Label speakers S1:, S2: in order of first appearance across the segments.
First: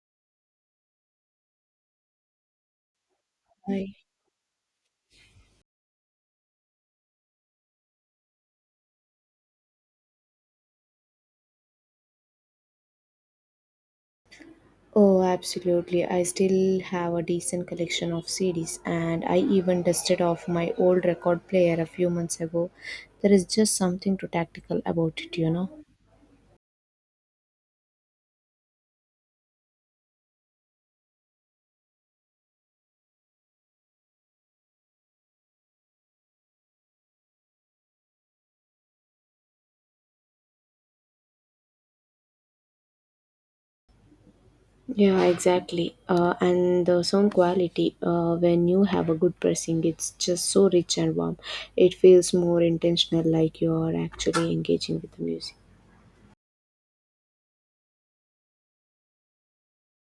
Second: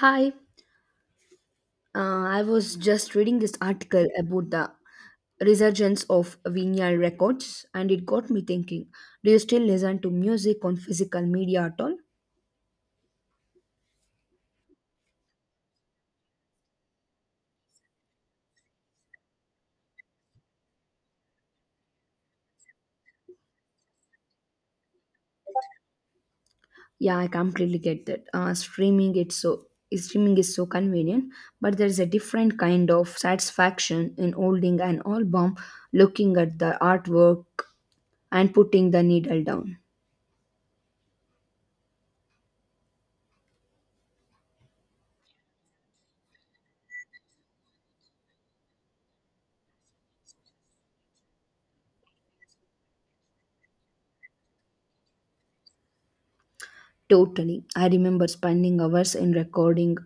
S1: Hi, I was just reading this
S2: I,
S1: article about the resurgence of vinyl records and it got me thinking, do you still listen to music on physical media at all?
S2: oh, absolutely. I still have a decent collection of CDs, and I even dusted off my old record player a few months ago. There is just something to tactical about it, you know.
S1: Yeah, I completely get that. Streaming is so convenient, but there's a different kind of satisfaction in holding an album, looking at the artwork and putting the needle down.
S2: Yeah, exactly. And the sound quality, when you have a good pressing, it's just so rich and warm. It feels more intentional, like you're actually engaging with the music.
S1: Totally. I remember spending hours in recording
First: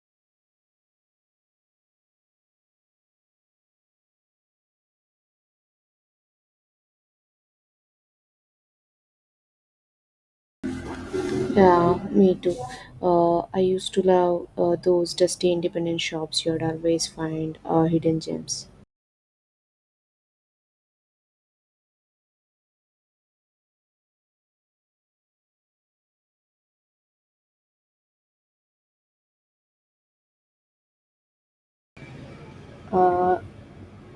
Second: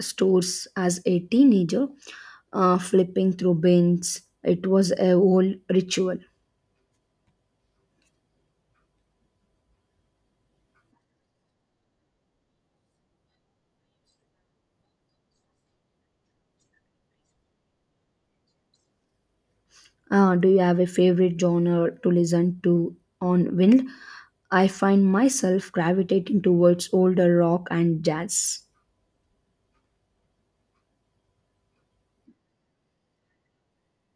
S1: stores as a teenager, flipping through bins. It was a whole ritual.
S2: Yeah, me too. I used to love those dusty independent shops you'd always find hidden gems.
S1: Do you have a favorite genre to listen to on Wind? I find myself gravitating towards older rock and jazz.
S2: uh,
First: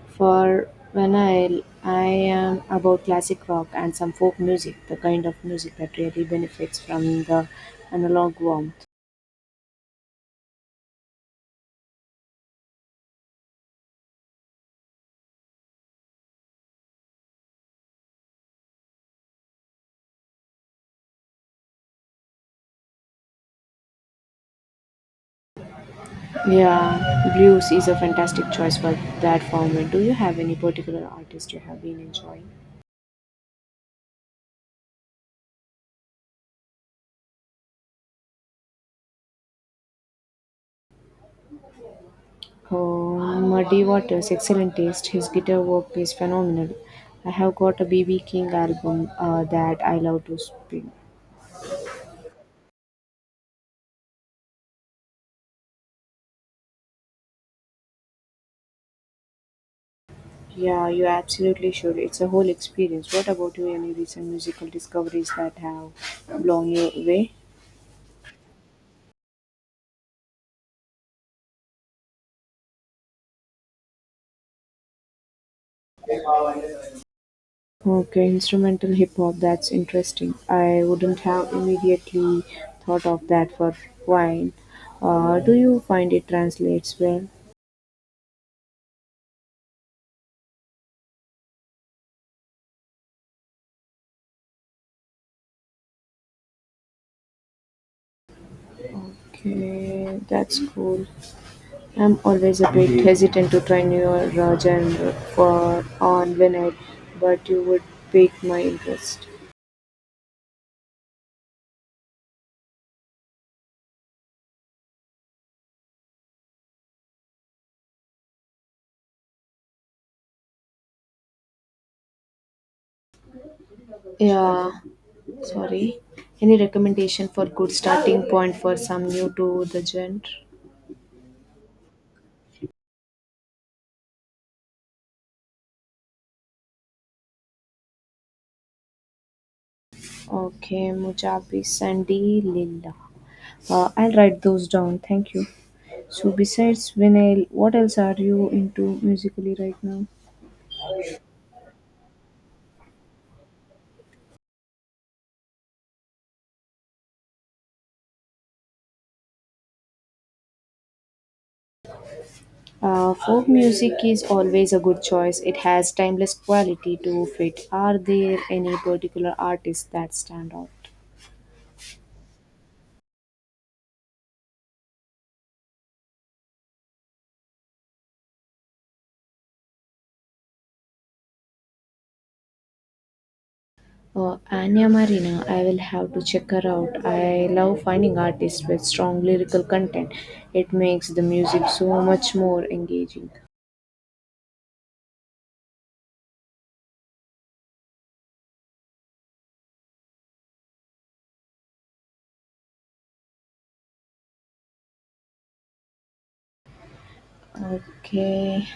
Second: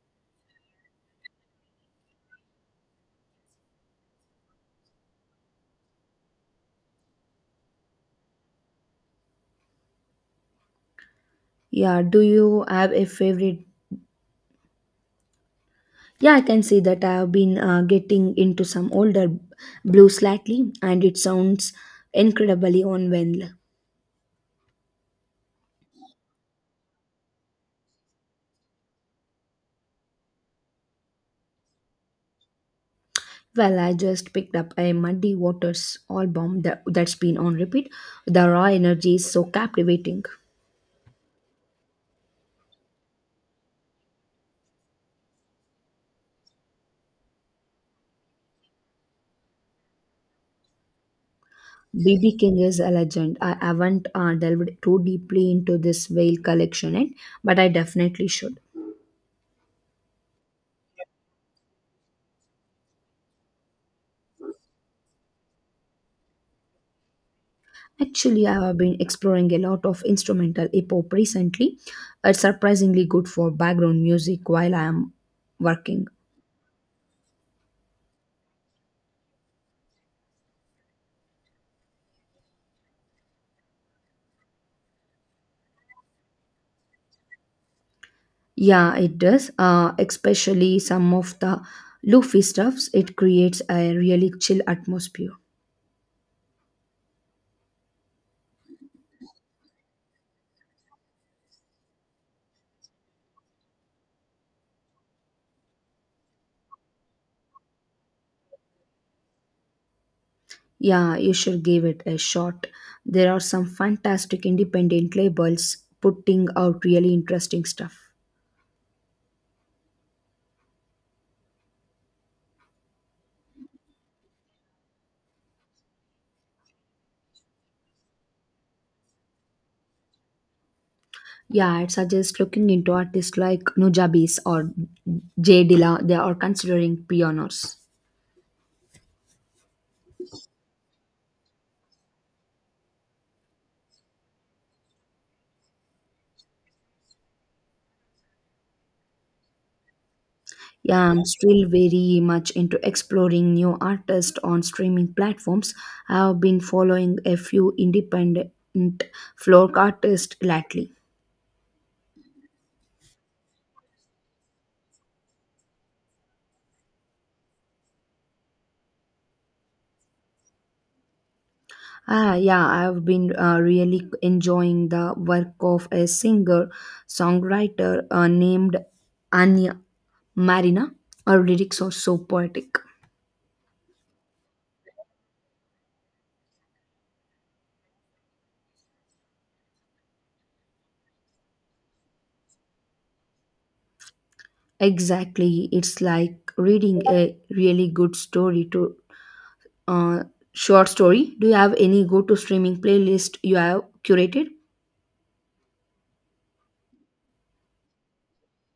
S2: for when I am about classic rock and some folk music, the kind of music that really benefits from the analog warmth.
S1: Yeah, do you have a favorite? Yeah, I can see that. I have been getting into some older blues lately, and it sounds incredibly on Wind.
S2: Yeah, blues is a fantastic choice for that format. Do you have any particular artist you have been enjoying?
S1: Well, I just picked up a Muddy Waters album that's been on repeat. The raw energy is so captivating.
S2: Oh, Muddy Waters, excellent taste. His guitar work is phenomenal. I have got a BB King album that I love to spin.
S1: BB King is a legend. I haven't delved too deeply into this whale collection yet, but I definitely should.
S2: Yeah, you absolutely should. It's a whole experience. What about you? Any recent musical discoveries that have blown you away?
S1: Actually, I have been exploring a lot of instrumental hip hop recently. It's surprisingly good for background music while I am working.
S2: Okay, instrumental hip hop, that's interesting. I wouldn't have immediately thought of that for wine. Do you find it translates well?
S1: Yeah, it does. Especially some of the loofy stuffs, it creates a really chill atmosphere.
S2: Okay, that's cool. I'm always a bit hesitant to try newer genre for on vinyl, but you would pique my interest.
S1: Yeah, you should give it a shot. There are some fantastic independent labels putting out really interesting stuff.
S2: Yeah, sorry. Any recommendation for good starting point for some new to the genre?
S1: Yeah, I'd suggest looking into artists like Nujabes or J. Dilla. They are considering pioneers.
S2: Okay, Mujabis Sandy Lilla. I'll write those down. Thank you. So besides vinyl, what else are you into musically right now?
S1: Yeah, I'm still very much into exploring new artists on streaming platforms. I've been following a few independent folk artists lately.
S2: Folk music is always a good choice. It has timeless quality to it. Are there any particular artists that stand out?
S1: Ah, yeah, I've been really enjoying the work of a singer songwriter named Anya Marina. Her lyrics are so poetic.
S2: Anya Marina, I will have to check her out. I love finding artists with strong lyrical content. It makes the music so much more engaging.
S1: Exactly, it's like reading a really good story to uh, short story. Do you have any go to streaming playlist you have curated?
S2: Okay,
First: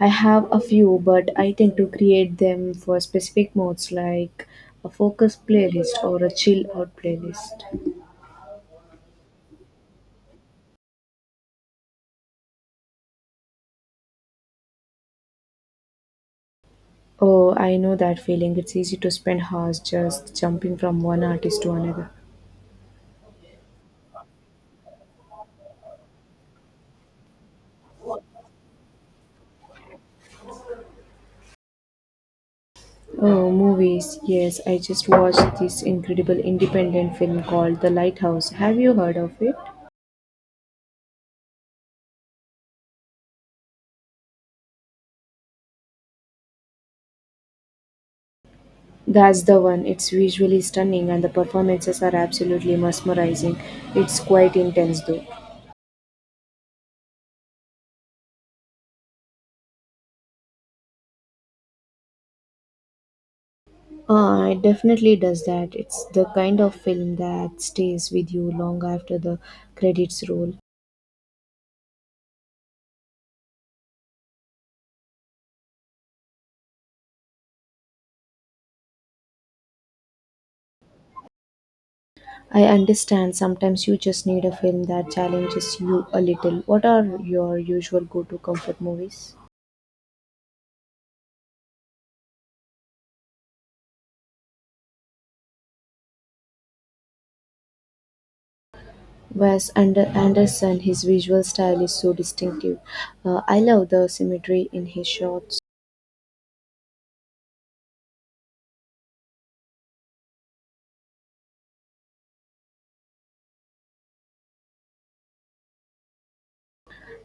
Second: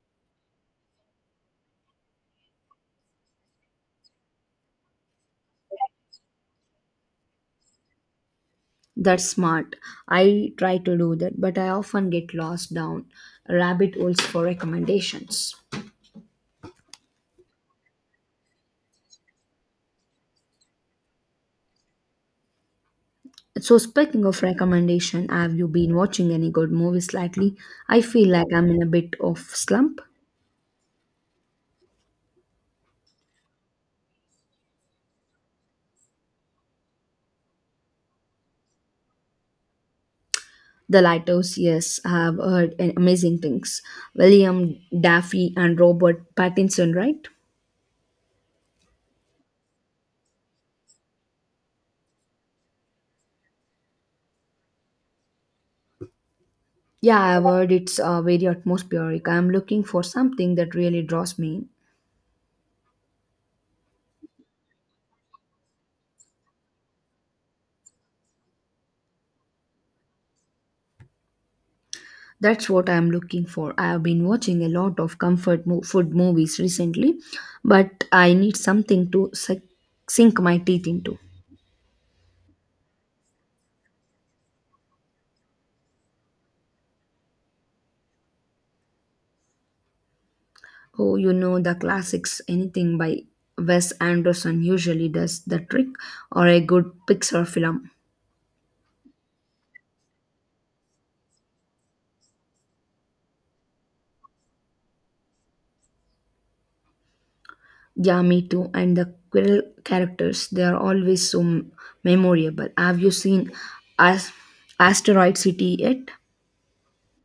S2: I have a few, but I tend to create them for specific modes like a focus playlist or a chill out playlist.
S1: That's smart. I try to do that, but I often get lost down rabbit holes for recommendations.
S2: Oh, I know that feeling. It's easy to spend hours just jumping from one artist to another.
S1: So speaking of recommendation, have you been watching any good movies lately? I feel like I'm in a bit of slump.
S2: Oh, movies. Yes, I just watched this incredible independent film called The Lighthouse. Have you heard of it?
S1: The Lighthouse, yes, I have heard amazing things. William Daffy and Robert Pattinson, right?
S2: That's the one. It's visually stunning and the performances are absolutely mesmerizing. It's quite intense though.
S1: Yeah, I've heard it's very atmospheric. I'm looking for something that really draws me in.
S2: It definitely does that. It's the kind of film that stays with you long after the credits roll.
S1: That's what I'm looking for. I have been watching a lot of food movies recently, but I need something to sink my teeth into.
S2: I understand sometimes you just need a film that challenges you a little. What are your usual go to comfort movies?
S1: Oh, you know the classics, anything by Wes Anderson usually does the trick, or a good Pixar film.
S2: Anderson, his visual style is so distinctive. I love the symmetry in his shots.
S1: Yeah, me too. And the Quill characters, they are always so memorable. Have you seen As- Asteroid City yet?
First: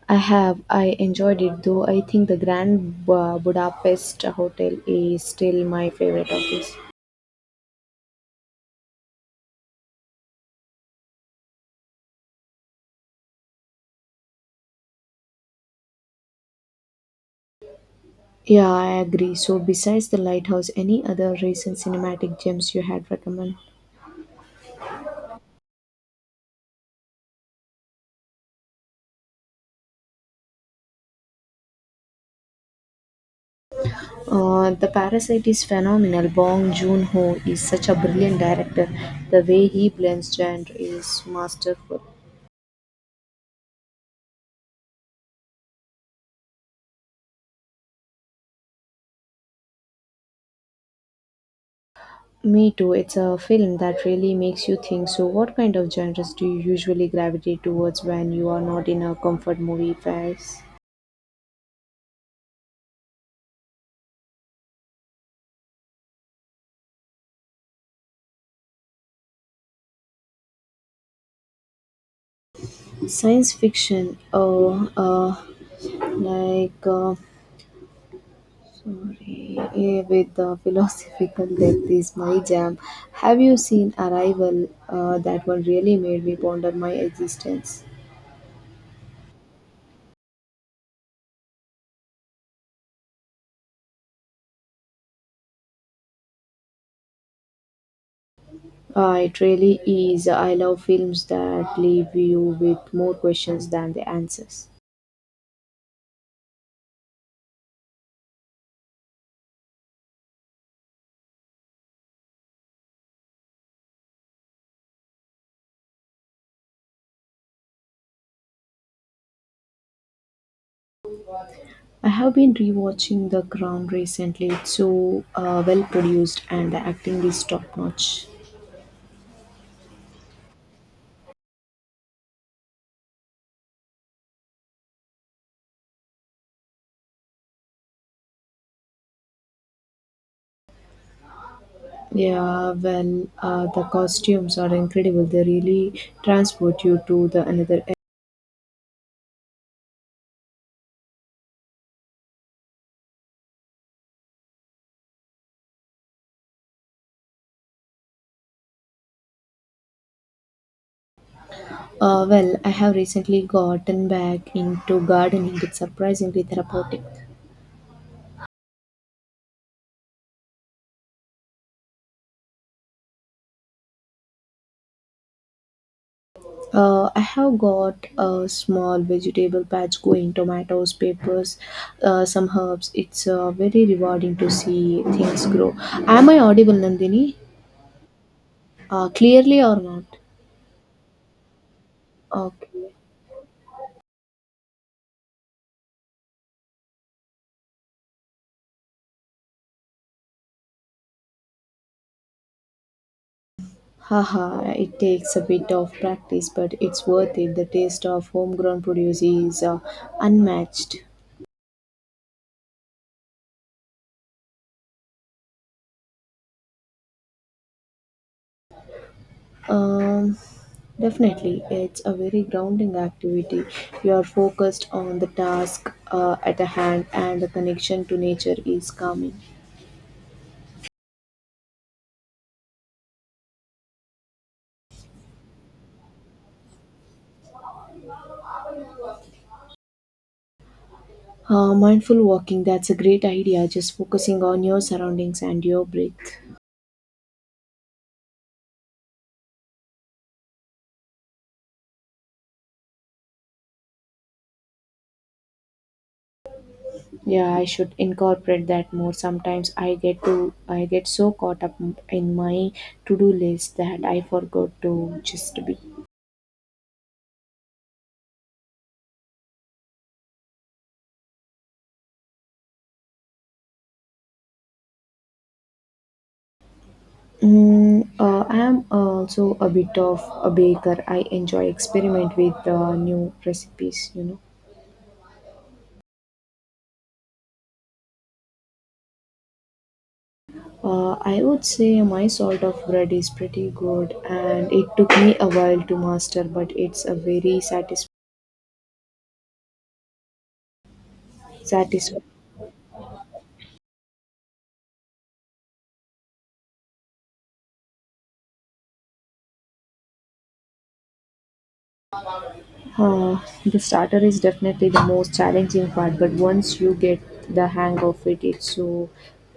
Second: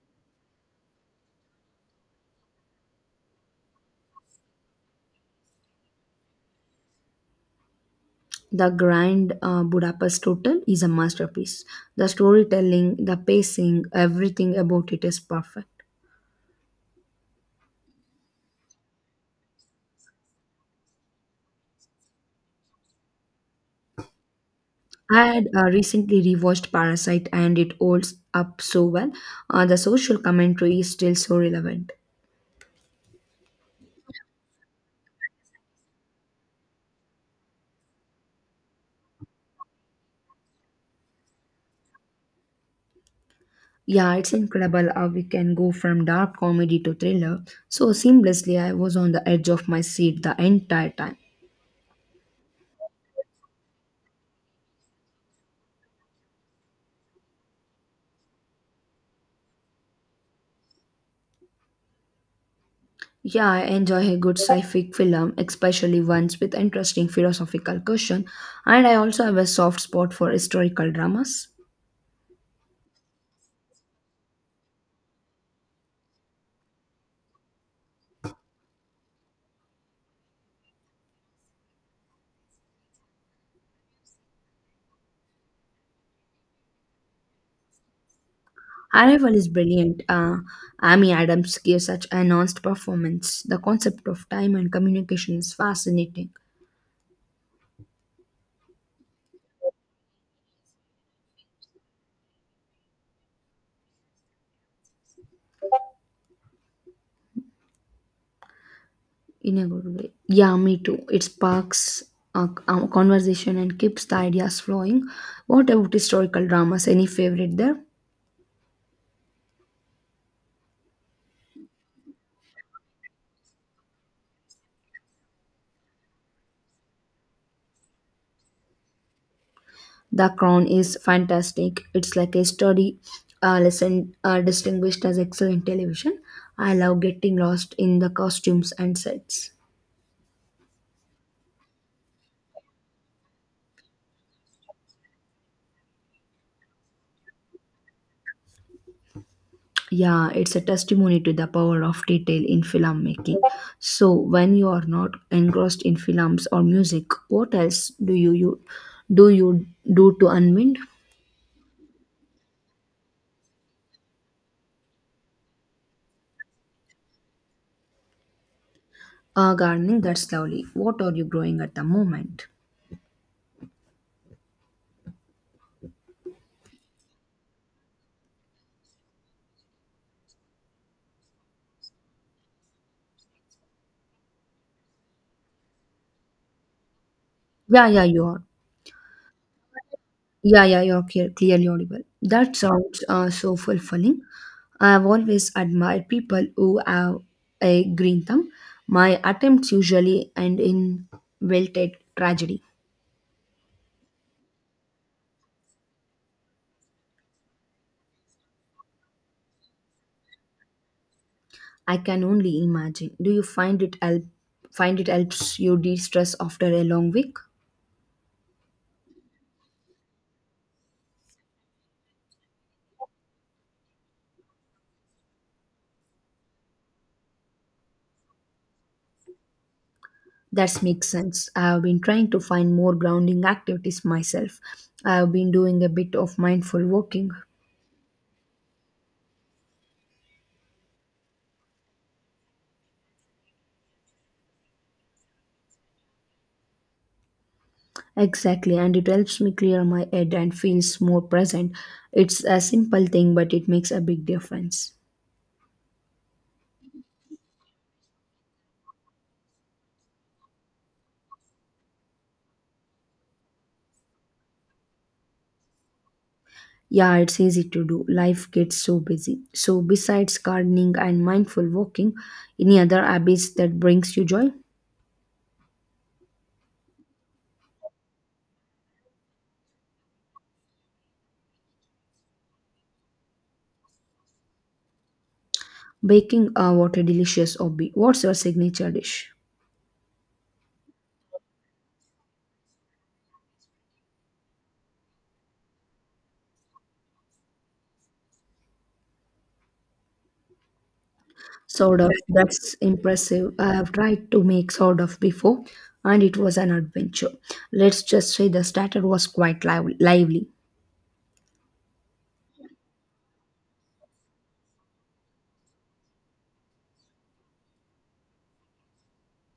S2: I have, I enjoyed it though. I think the Budapest Hotel is still my favorite of his.
S1: The Grand Budapest Hotel is a masterpiece. The storytelling, the pacing, everything about it is perfect.
S2: Yeah, I agree. So, besides the lighthouse, any other recent cinematic gems you had recommend?
S1: I had recently rewatched Parasite and it holds up so well. The social commentary is still so relevant.
S2: The Parasite is phenomenal. Bong Joon Ho is such a brilliant director. The way he blends genre is masterful.
S1: Yeah, it's incredible how we can go from dark comedy to thriller so seamlessly. I was on the edge of my seat the entire time.
S2: Me too. It's a film that really makes you think. So, what kind of genres do you usually gravitate towards when you are not in a comfort movie phase?
S1: Yeah, I enjoy a good sci-fi film, especially ones with interesting philosophical question, and I also have a soft spot for historical dramas.
S2: Science fiction, like, uh, with the philosophical depth is my jam. Have you seen Arrival? That one really made me ponder my existence.
S1: Arrival is brilliant. Amy Adams gives such an honest performance. The concept of time and communication is fascinating
S2: It really is. I love films that leave you with more questions than the answers.
S1: in a good way. Yeah, me too. It sparks a conversation and keeps the ideas flowing. What about historical dramas? Any favorite there?
S2: I have been rewatching The Crown recently. It's so well produced and the acting is top notch.
S1: The Crown is fantastic. It's like a study lesson distinguished as excellent television. I love getting lost in the costumes and sets.
S2: Yeah, well, the costumes are incredible. They really transport you to the another.
S1: Yeah, it's a testimony to the power of detail in filmmaking. So, when you are not engrossed in films or music, what else do you, you do to unwind?
S2: Well, I have recently gotten back into gardening. It's surprisingly therapeutic.
S1: Gardening, that's lovely. What are you growing at the moment?
S2: I have got a small vegetable patch going, tomatoes, peppers, some herbs. It's very rewarding to see things grow. Am I audible, Nandini?
S1: Yeah, yeah, you are.
S2: Clearly or not?
S1: Yeah, yeah, you're clearly audible. That
S2: Okay.
S1: sounds so fulfilling. I've always admired people who have a green thumb. My attempts usually end in wilted tragedy.
S2: Haha, it takes a bit of practice, but it's worth it. The taste of homegrown produce is unmatched.
S1: I can only imagine. Do you find it helps you de-stress after a long week?
S2: Um, Definitely, it's a very grounding activity. You are focused on the task at the hand, and the connection to nature is calming.
S1: That makes sense. I have been trying to find more grounding activities myself. I have been doing a bit of mindful walking.
S2: Mindful walking, that's a great idea. Just focusing on your surroundings and your breath.
S1: Exactly, and it helps me clear my head and feels more present. It's a simple thing, but it makes a big difference.
S2: Yeah, I should incorporate that more. Sometimes I get so caught up in my to-do list that I forgot to just be.
S1: Yeah, it's easy to do. Life gets so busy. So besides gardening and mindful walking, any other habits that brings you joy?
S2: I am also a bit of a baker. I enjoy experiment with new recipes. You know,
S1: Baking, what a delicious hobby. What's your signature dish?
S2: I would say my sort of bread is pretty good, and it took me a while to master, but it's a very
S1: Sourdough.
S2: satisfying.
S1: That's impressive. I have tried to make sourdough before and it was an adventure. Let's just say the starter was quite lively.
S2: Uh, the starter is definitely the most challenging part, but once you get the hang of it, it's so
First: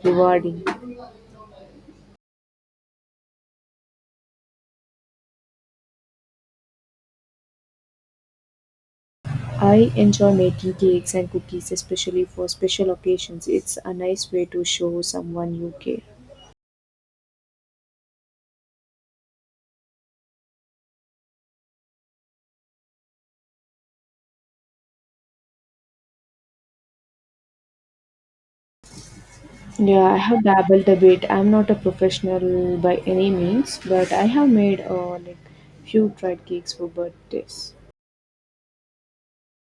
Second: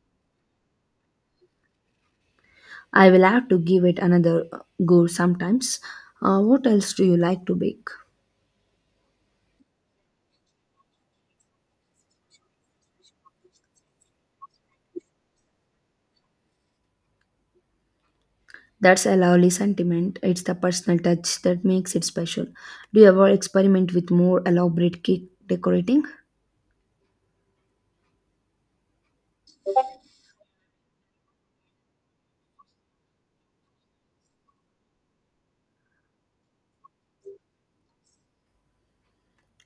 S2: rewarding.
S1: I will have to give it another go sometimes. What else do you like to bake?
S2: I enjoy making cakes and cookies, especially for special occasions. It's a nice way to show someone you care.
S1: That's a lovely sentiment. It's the personal touch that makes it special. Do you ever experiment with more elaborate cake decorating?
S2: Yeah, I have dabbled a bit. I'm not a professional by any means, but I have made like few dried cakes for birthdays.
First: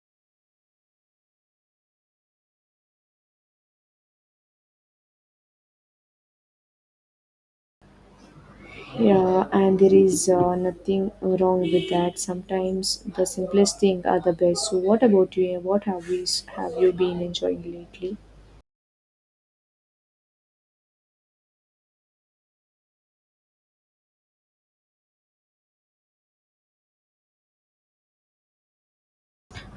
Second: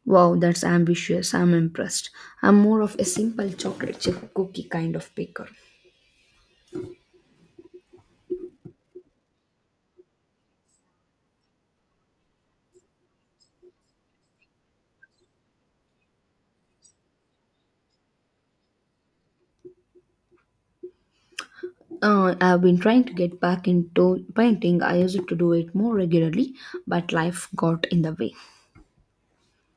S1: Wow, that's ambitious. I'm impressed. I'm more of a simple chocolate chip cookie kind of baker.
S2: Yeah, and there is nothing wrong with that. Sometimes the simplest thing are the best. So, what about you? What have we have you been enjoying lately?
S1: I've been trying to get back into painting. I used to do it more regularly, but life got in the way.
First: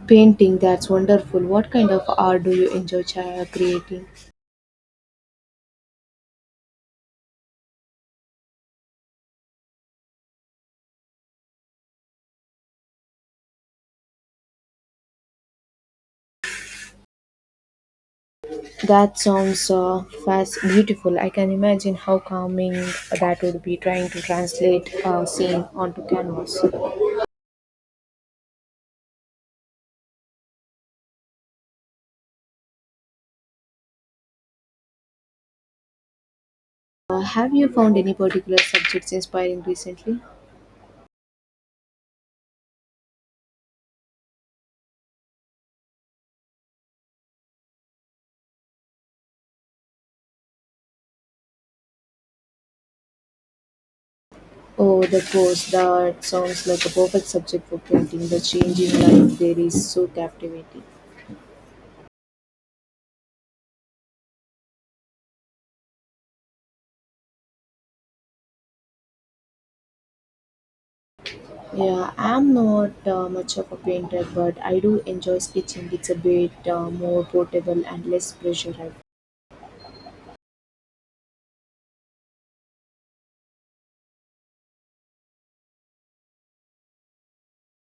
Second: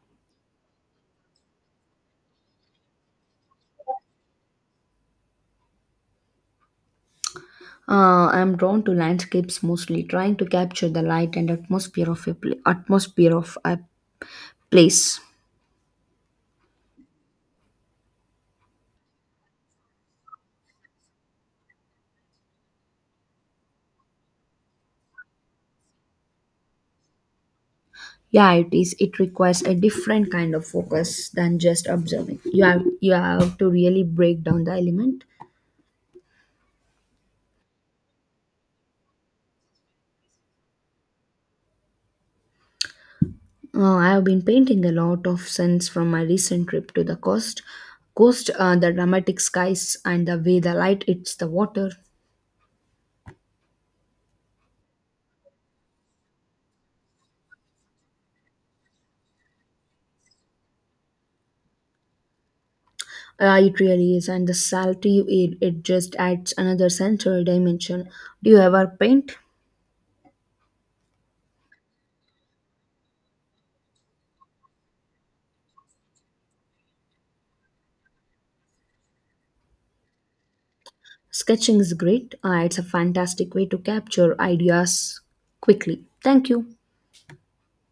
S2: Painting, that's wonderful. What kind of art do you enjoy creating?
S1: I'm drawn to landscapes mostly, trying to capture the light and atmosphere of a place.
S2: That sounds beautiful. I can imagine how calming that would be trying to translate a scene onto canvas.
S1: Yeah, it is. It requires a different kind of focus than just observing. You have to really break down the element.
S2: Have you found any particular subjects inspiring recently?
S1: I have been painting a lot of scenes from my recent trip to the coast. Coast, the dramatic skies and the way the light hits the water.
S2: Oh, the course, that sounds like a perfect subject for painting. The change in light there is so captivating.
S1: It really is, and the salty it just adds another sensory dimension. Do you ever paint?
S2: Yeah, I'm not much of a painter, but I do enjoy sketching. It's a bit more portable and less pressure, I
S1: Sketching is great. It's a fantastic way to capture ideas quickly. Thank you.